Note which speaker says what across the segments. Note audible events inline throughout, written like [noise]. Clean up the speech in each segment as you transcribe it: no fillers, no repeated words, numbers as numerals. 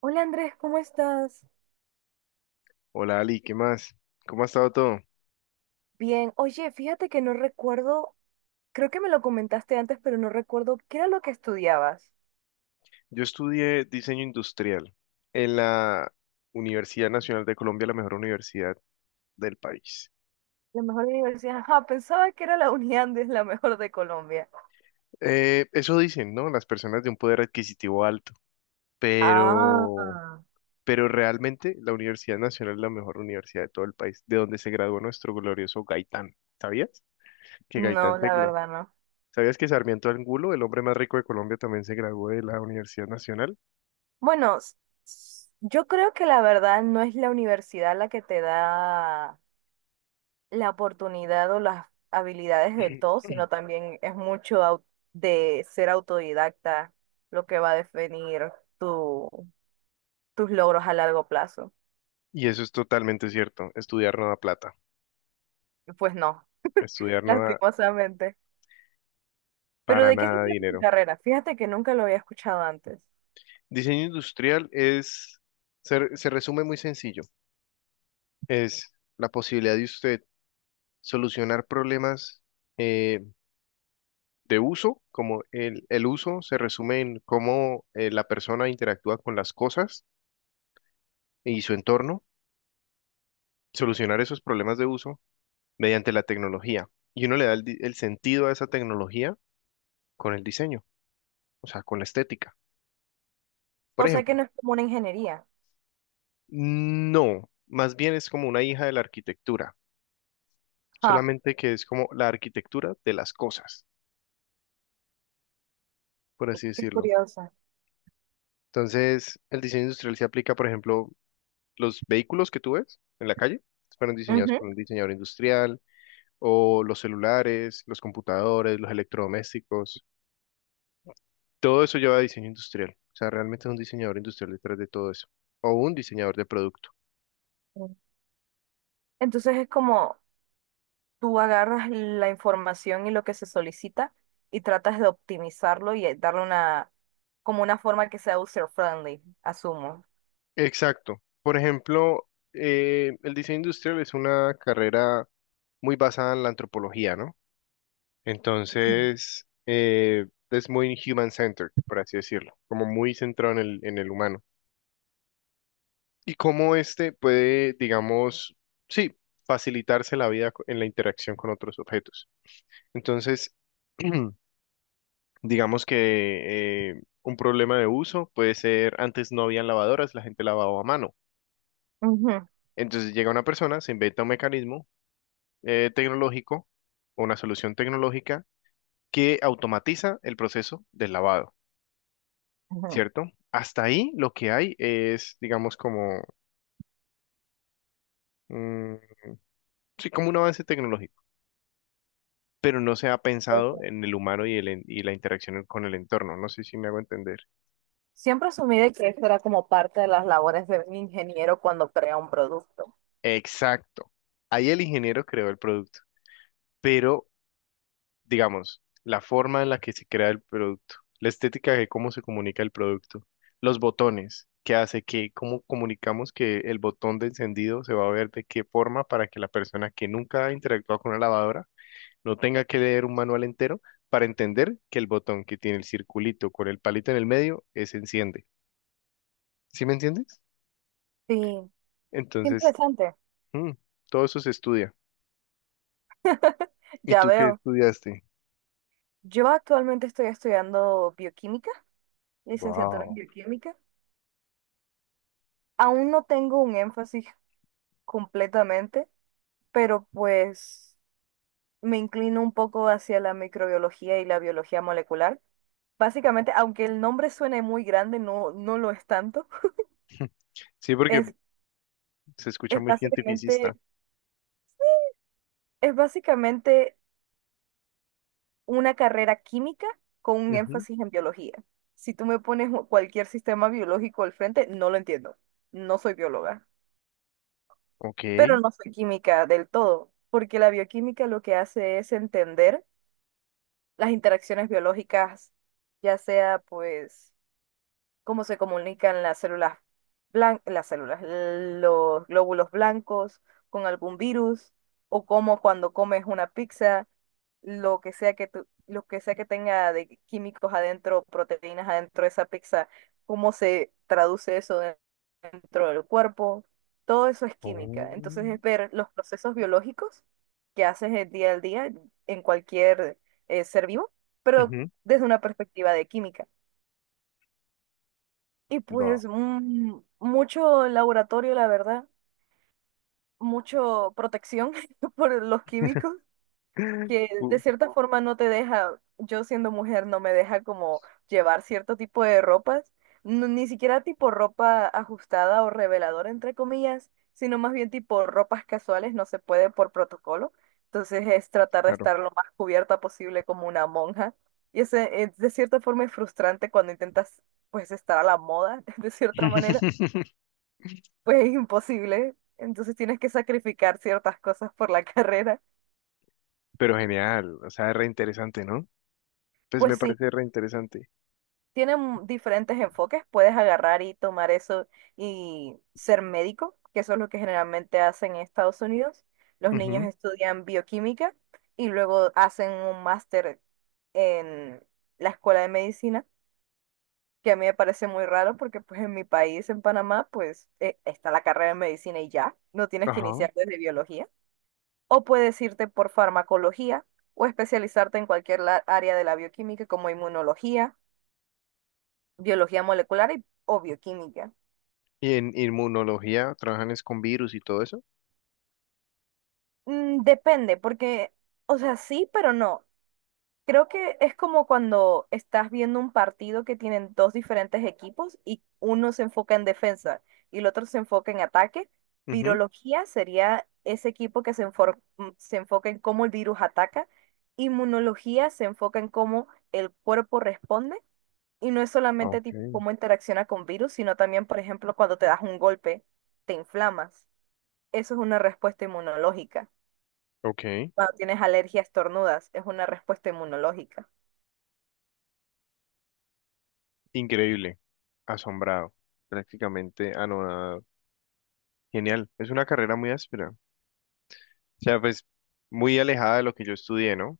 Speaker 1: Hola Andrés, ¿cómo estás?
Speaker 2: Hola Ali, ¿qué más? ¿Cómo ha estado todo?
Speaker 1: Bien, oye, fíjate que no recuerdo, creo que me lo comentaste antes, pero no recuerdo qué era lo que estudiabas.
Speaker 2: Yo estudié diseño industrial en la Universidad Nacional de Colombia, la mejor universidad del país.
Speaker 1: La mejor universidad, [laughs] ajá, pensaba que era la Uniandes, la mejor de Colombia.
Speaker 2: Eso dicen, ¿no? Las personas de un poder adquisitivo alto,
Speaker 1: Ah,
Speaker 2: pero, pero realmente la Universidad Nacional es la mejor universidad de todo el país, de donde se graduó nuestro glorioso Gaitán. ¿Sabías que
Speaker 1: no, la verdad no.
Speaker 2: Sabías que Sarmiento Angulo, el hombre más rico de Colombia, también se graduó de la Universidad Nacional?
Speaker 1: Bueno, yo creo que la verdad no es la universidad la que te da la oportunidad o las habilidades del todo,
Speaker 2: [clears throat]
Speaker 1: sino también es mucho de ser autodidacta lo que va a definir tu... tus logros a largo plazo.
Speaker 2: Y eso es totalmente cierto, estudiar no da plata.
Speaker 1: Y pues no,
Speaker 2: Estudiar
Speaker 1: [laughs]
Speaker 2: no da
Speaker 1: lastimosamente. Pero
Speaker 2: para
Speaker 1: ¿de qué se
Speaker 2: nada
Speaker 1: trata tu
Speaker 2: dinero.
Speaker 1: carrera? Fíjate que nunca lo había escuchado antes.
Speaker 2: Diseño industrial se resume muy sencillo. Es la posibilidad de usted solucionar problemas eh, de uso, como el uso se resume en cómo la persona interactúa con las cosas y su entorno, solucionar esos problemas de uso mediante la tecnología. Y uno le da el sentido a esa tecnología con el diseño, o sea, con la estética. Por
Speaker 1: O sea que
Speaker 2: ejemplo,
Speaker 1: no es como una ingeniería.
Speaker 2: no, más bien es como una hija de la arquitectura,
Speaker 1: Ah,
Speaker 2: solamente que es como la arquitectura de las cosas, por así
Speaker 1: qué
Speaker 2: decirlo.
Speaker 1: curiosa.
Speaker 2: Entonces, el diseño industrial se aplica, por ejemplo, los vehículos que tú ves en la calle fueron diseñados
Speaker 1: Ujú.
Speaker 2: por un diseñador industrial, o los celulares, los computadores, los electrodomésticos, todo eso lleva a diseño industrial. O sea, realmente es un diseñador industrial detrás de todo eso, o un diseñador de producto.
Speaker 1: Entonces es como tú agarras la información y lo que se solicita y tratas de optimizarlo y darle una, como una forma que sea user-friendly, asumo.
Speaker 2: Exacto. Por ejemplo, el diseño industrial es una carrera muy basada en la antropología, ¿no?
Speaker 1: Ujú.
Speaker 2: Entonces, es muy human-centered, por así decirlo, como muy centrado en en el humano. Y cómo este puede, digamos, sí, facilitarse la vida en la interacción con otros objetos. Entonces, [clears throat] digamos que un problema de uso puede ser, antes no había lavadoras, la gente lavaba a mano.
Speaker 1: Ujú,
Speaker 2: Entonces llega una persona, se inventa un mecanismo tecnológico o una solución tecnológica que automatiza el proceso del lavado.
Speaker 1: ujú.
Speaker 2: ¿Cierto? Hasta ahí lo que hay es, digamos, como, mm, sí, como un avance tecnológico, pero no se ha pensado en el humano y la interacción con el entorno. No sé si me hago entender.
Speaker 1: Siempre asumí de que esto era como parte de las labores de un ingeniero cuando crea un producto.
Speaker 2: Exacto. Ahí el ingeniero creó el producto, pero, digamos, la forma en la que se crea el producto, la estética de cómo se comunica el producto, los botones. ¿Qué hace que, cómo comunicamos que el botón de encendido se va a ver de qué forma para que la persona que nunca ha interactuado con una lavadora no tenga que leer un manual entero para entender que el botón que tiene el circulito con el palito en el medio es enciende? ¿Sí me entiendes?
Speaker 1: Sí. Qué
Speaker 2: Entonces,
Speaker 1: interesante.
Speaker 2: mm, todo eso se estudia. ¿Y
Speaker 1: Ya
Speaker 2: tú qué
Speaker 1: veo.
Speaker 2: estudiaste?
Speaker 1: Yo actualmente estoy estudiando bioquímica, licenciatura en
Speaker 2: Wow.
Speaker 1: bioquímica. Aún no tengo un énfasis completamente, pero pues me inclino un poco hacia la microbiología y la biología molecular. Básicamente, aunque el nombre suene muy grande, no, no lo es tanto.
Speaker 2: Sí, porque
Speaker 1: Es,
Speaker 2: se escucha
Speaker 1: es
Speaker 2: muy cientificista.
Speaker 1: básicamente, es básicamente, una carrera química con un
Speaker 2: Ujú.
Speaker 1: énfasis en biología. Si tú me pones cualquier sistema biológico al frente, no lo entiendo. No soy bióloga.
Speaker 2: Ok.
Speaker 1: Pero no fue química del todo, porque la bioquímica lo que hace es entender las interacciones biológicas, ya sea pues cómo se comunican las células, los glóbulos blancos con algún virus, o cómo cuando comes una pizza, lo que sea que tenga de químicos adentro, proteínas adentro de esa pizza, cómo se traduce eso dentro del cuerpo, todo eso es química. Entonces
Speaker 2: Oh,
Speaker 1: es ver los procesos biológicos que haces el día al día en cualquier ser vivo, pero
Speaker 2: ujú.
Speaker 1: desde una perspectiva de química. Y
Speaker 2: Va.
Speaker 1: pues mucho laboratorio, la verdad, mucho protección [laughs] por los químicos
Speaker 2: [laughs]
Speaker 1: que
Speaker 2: Uh,
Speaker 1: de cierta forma no te deja, yo siendo mujer no me deja como llevar cierto tipo de ropas, ni siquiera tipo ropa ajustada o reveladora entre comillas, sino más bien tipo ropas casuales, no se puede por protocolo. Entonces es tratar de
Speaker 2: claro.
Speaker 1: estar lo más cubierta posible como una monja. Es de cierta forma es frustrante cuando intentas pues estar a la moda, [laughs] de cierta manera,
Speaker 2: [laughs]
Speaker 1: pues es imposible. Entonces tienes que sacrificar ciertas cosas por la [laughs] carrera.
Speaker 2: Pero genial, o sea, re interesante, ¿no? Pues
Speaker 1: Pues
Speaker 2: me
Speaker 1: sí.
Speaker 2: parece re interesante.
Speaker 1: Tienen diferentes enfoques. Puedes agarrar y tomar eso y ser médico, que eso es lo que generalmente hacen en Estados Unidos. Los niños
Speaker 2: Ujú,
Speaker 1: estudian bioquímica y luego hacen un máster en la escuela de medicina, que a mí me parece muy raro porque pues en mi país, en Panamá, pues está la carrera de medicina y ya, no tienes que
Speaker 2: ajá.
Speaker 1: iniciar desde biología. O puedes irte por farmacología o especializarte en cualquier área de la bioquímica como inmunología, biología molecular o bioquímica.
Speaker 2: ¿Y en inmunología trabajan es con virus y todo eso?
Speaker 1: Depende, porque, o sea, sí, pero no. Creo que es como cuando estás viendo un partido que tienen dos diferentes equipos y uno se enfoca en defensa y el otro se enfoca en ataque.
Speaker 2: Ujú.
Speaker 1: Virología sería ese equipo que se enfoca en cómo el virus ataca. Inmunología se enfoca en cómo el cuerpo responde. Y no es solamente
Speaker 2: Ok,
Speaker 1: tipo cómo interacciona con virus, sino también, por ejemplo, cuando te das un golpe, te inflamas. Eso es una respuesta inmunológica.
Speaker 2: ok.
Speaker 1: Cuando tienes alergias tornudas, es una respuesta inmunológica.
Speaker 2: Increíble. Asombrado. Prácticamente anonadado. Genial. Es una carrera muy áspera. O sea, pues muy alejada de lo que yo estudié, ¿no?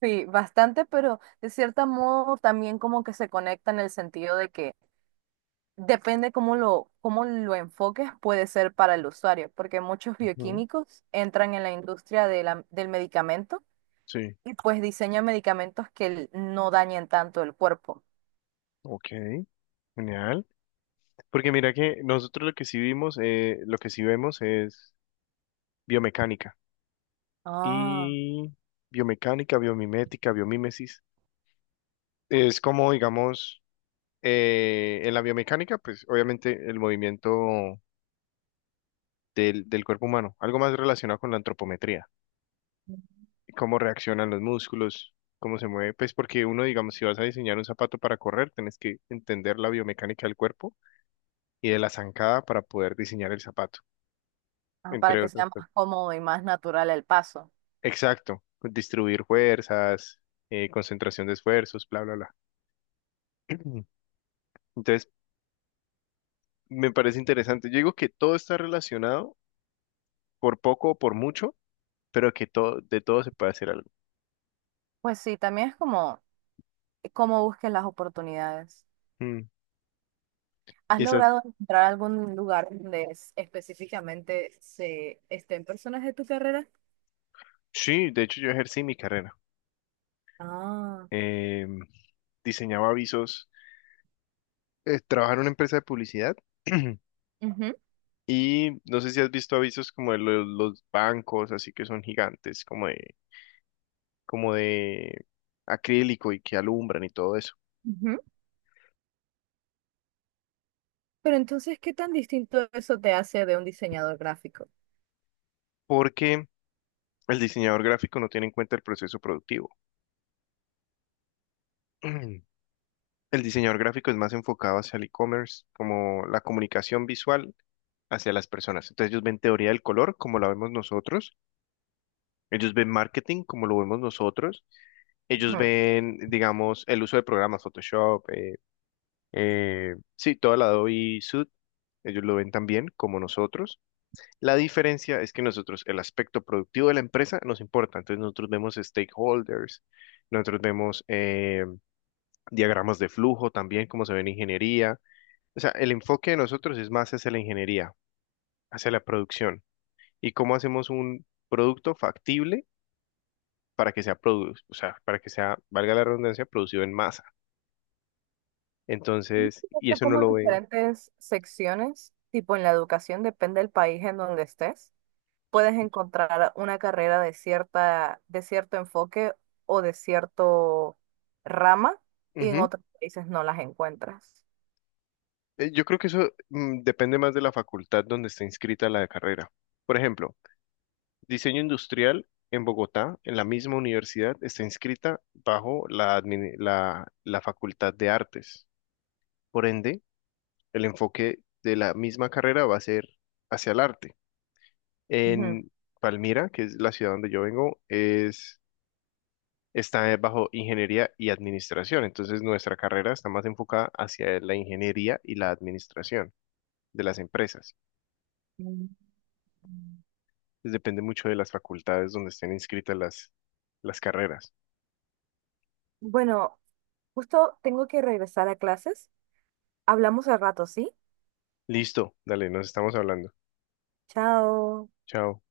Speaker 1: Sí, bastante, pero de cierto modo también como que se conecta en el sentido de que depende cómo lo enfoques, puede ser para el usuario, porque muchos
Speaker 2: Ujú,
Speaker 1: bioquímicos entran en la industria de del medicamento
Speaker 2: sí.
Speaker 1: y pues diseñan medicamentos que no dañen tanto el cuerpo.
Speaker 2: Ok. Genial. Porque mira que nosotros lo que sí vimos, lo que sí vemos es biomecánica.
Speaker 1: Ah,
Speaker 2: Y biomecánica, biomimética, biomimesis. Es como, digamos, en la biomecánica, pues obviamente el movimiento del cuerpo humano, algo más relacionado con la antropometría. Cómo reaccionan los músculos, cómo se mueve, pues porque uno, digamos, si vas a diseñar un zapato para correr, tienes que entender la biomecánica del cuerpo y de la zancada para poder diseñar el zapato,
Speaker 1: ah, para
Speaker 2: entre
Speaker 1: que
Speaker 2: otras
Speaker 1: sea más
Speaker 2: cosas.
Speaker 1: cómodo y más natural el paso.
Speaker 2: Exacto, distribuir fuerzas, concentración de esfuerzos, bla, bla, bla. [clears throat] Entonces, me parece interesante. Yo digo que todo está relacionado, por poco o por mucho, pero que todo, de todo se puede hacer algo.
Speaker 1: Pues sí, también es como cómo busques las oportunidades.
Speaker 2: Mm.
Speaker 1: ¿Has
Speaker 2: Y eso,
Speaker 1: logrado encontrar algún lugar donde específicamente se estén personas de tu carrera?
Speaker 2: sí, de hecho yo ejercí mi carrera.
Speaker 1: Ah,
Speaker 2: Em, diseñaba avisos, trabajo en una empresa de publicidad [clears throat]
Speaker 1: ujú,
Speaker 2: y no sé si has visto avisos como de los bancos, así que son gigantes, como de acrílico y que alumbran y todo eso,
Speaker 1: ujú. Pero entonces, ¿qué tan distinto eso te hace de un diseñador gráfico?
Speaker 2: porque el diseñador gráfico no tiene en cuenta el proceso productivo. [clears throat] El diseñador gráfico es más enfocado hacia el e-commerce, como la comunicación visual hacia las personas. Entonces ellos ven teoría del color como la vemos nosotros, ellos ven marketing como lo vemos nosotros. Ellos
Speaker 1: Ujú.
Speaker 2: ven, digamos, el uso de programas, Photoshop, sí, toda la Adobe Sud, ellos lo ven también como nosotros. La diferencia es que nosotros, el aspecto productivo de la empresa nos importa. Entonces nosotros vemos stakeholders, nosotros vemos diagramas de flujo también, como se ve en ingeniería. O sea, el enfoque de nosotros es más hacia la ingeniería, hacia la producción y cómo hacemos un producto factible para que sea o sea, para que sea, valga la redundancia, producido en masa. Entonces, y
Speaker 1: Esto
Speaker 2: eso no
Speaker 1: como
Speaker 2: lo ve.
Speaker 1: diferentes secciones, tipo en la educación, depende del país en donde estés, puedes encontrar una carrera de cierto enfoque o de cierto rama, y en otros países no las encuentras.
Speaker 2: Yo creo que eso depende más de la facultad donde está inscrita la carrera. Por ejemplo, diseño industrial en Bogotá, en la misma universidad, está inscrita bajo la facultad de artes. Por ende, el enfoque de la misma carrera va a ser hacia el arte.
Speaker 1: Ujú.
Speaker 2: En Palmira, que es la ciudad donde yo vengo, es, está bajo ingeniería y administración. Entonces, nuestra carrera está más enfocada hacia la ingeniería y la administración de las empresas.
Speaker 1: Mm.
Speaker 2: Pues depende mucho de las facultades donde estén inscritas las carreras.
Speaker 1: Bueno. Justo tengo que regresar a clases. Hablamos al rato, ¿sí?
Speaker 2: Listo, dale, nos estamos hablando.
Speaker 1: Chao.
Speaker 2: Chao.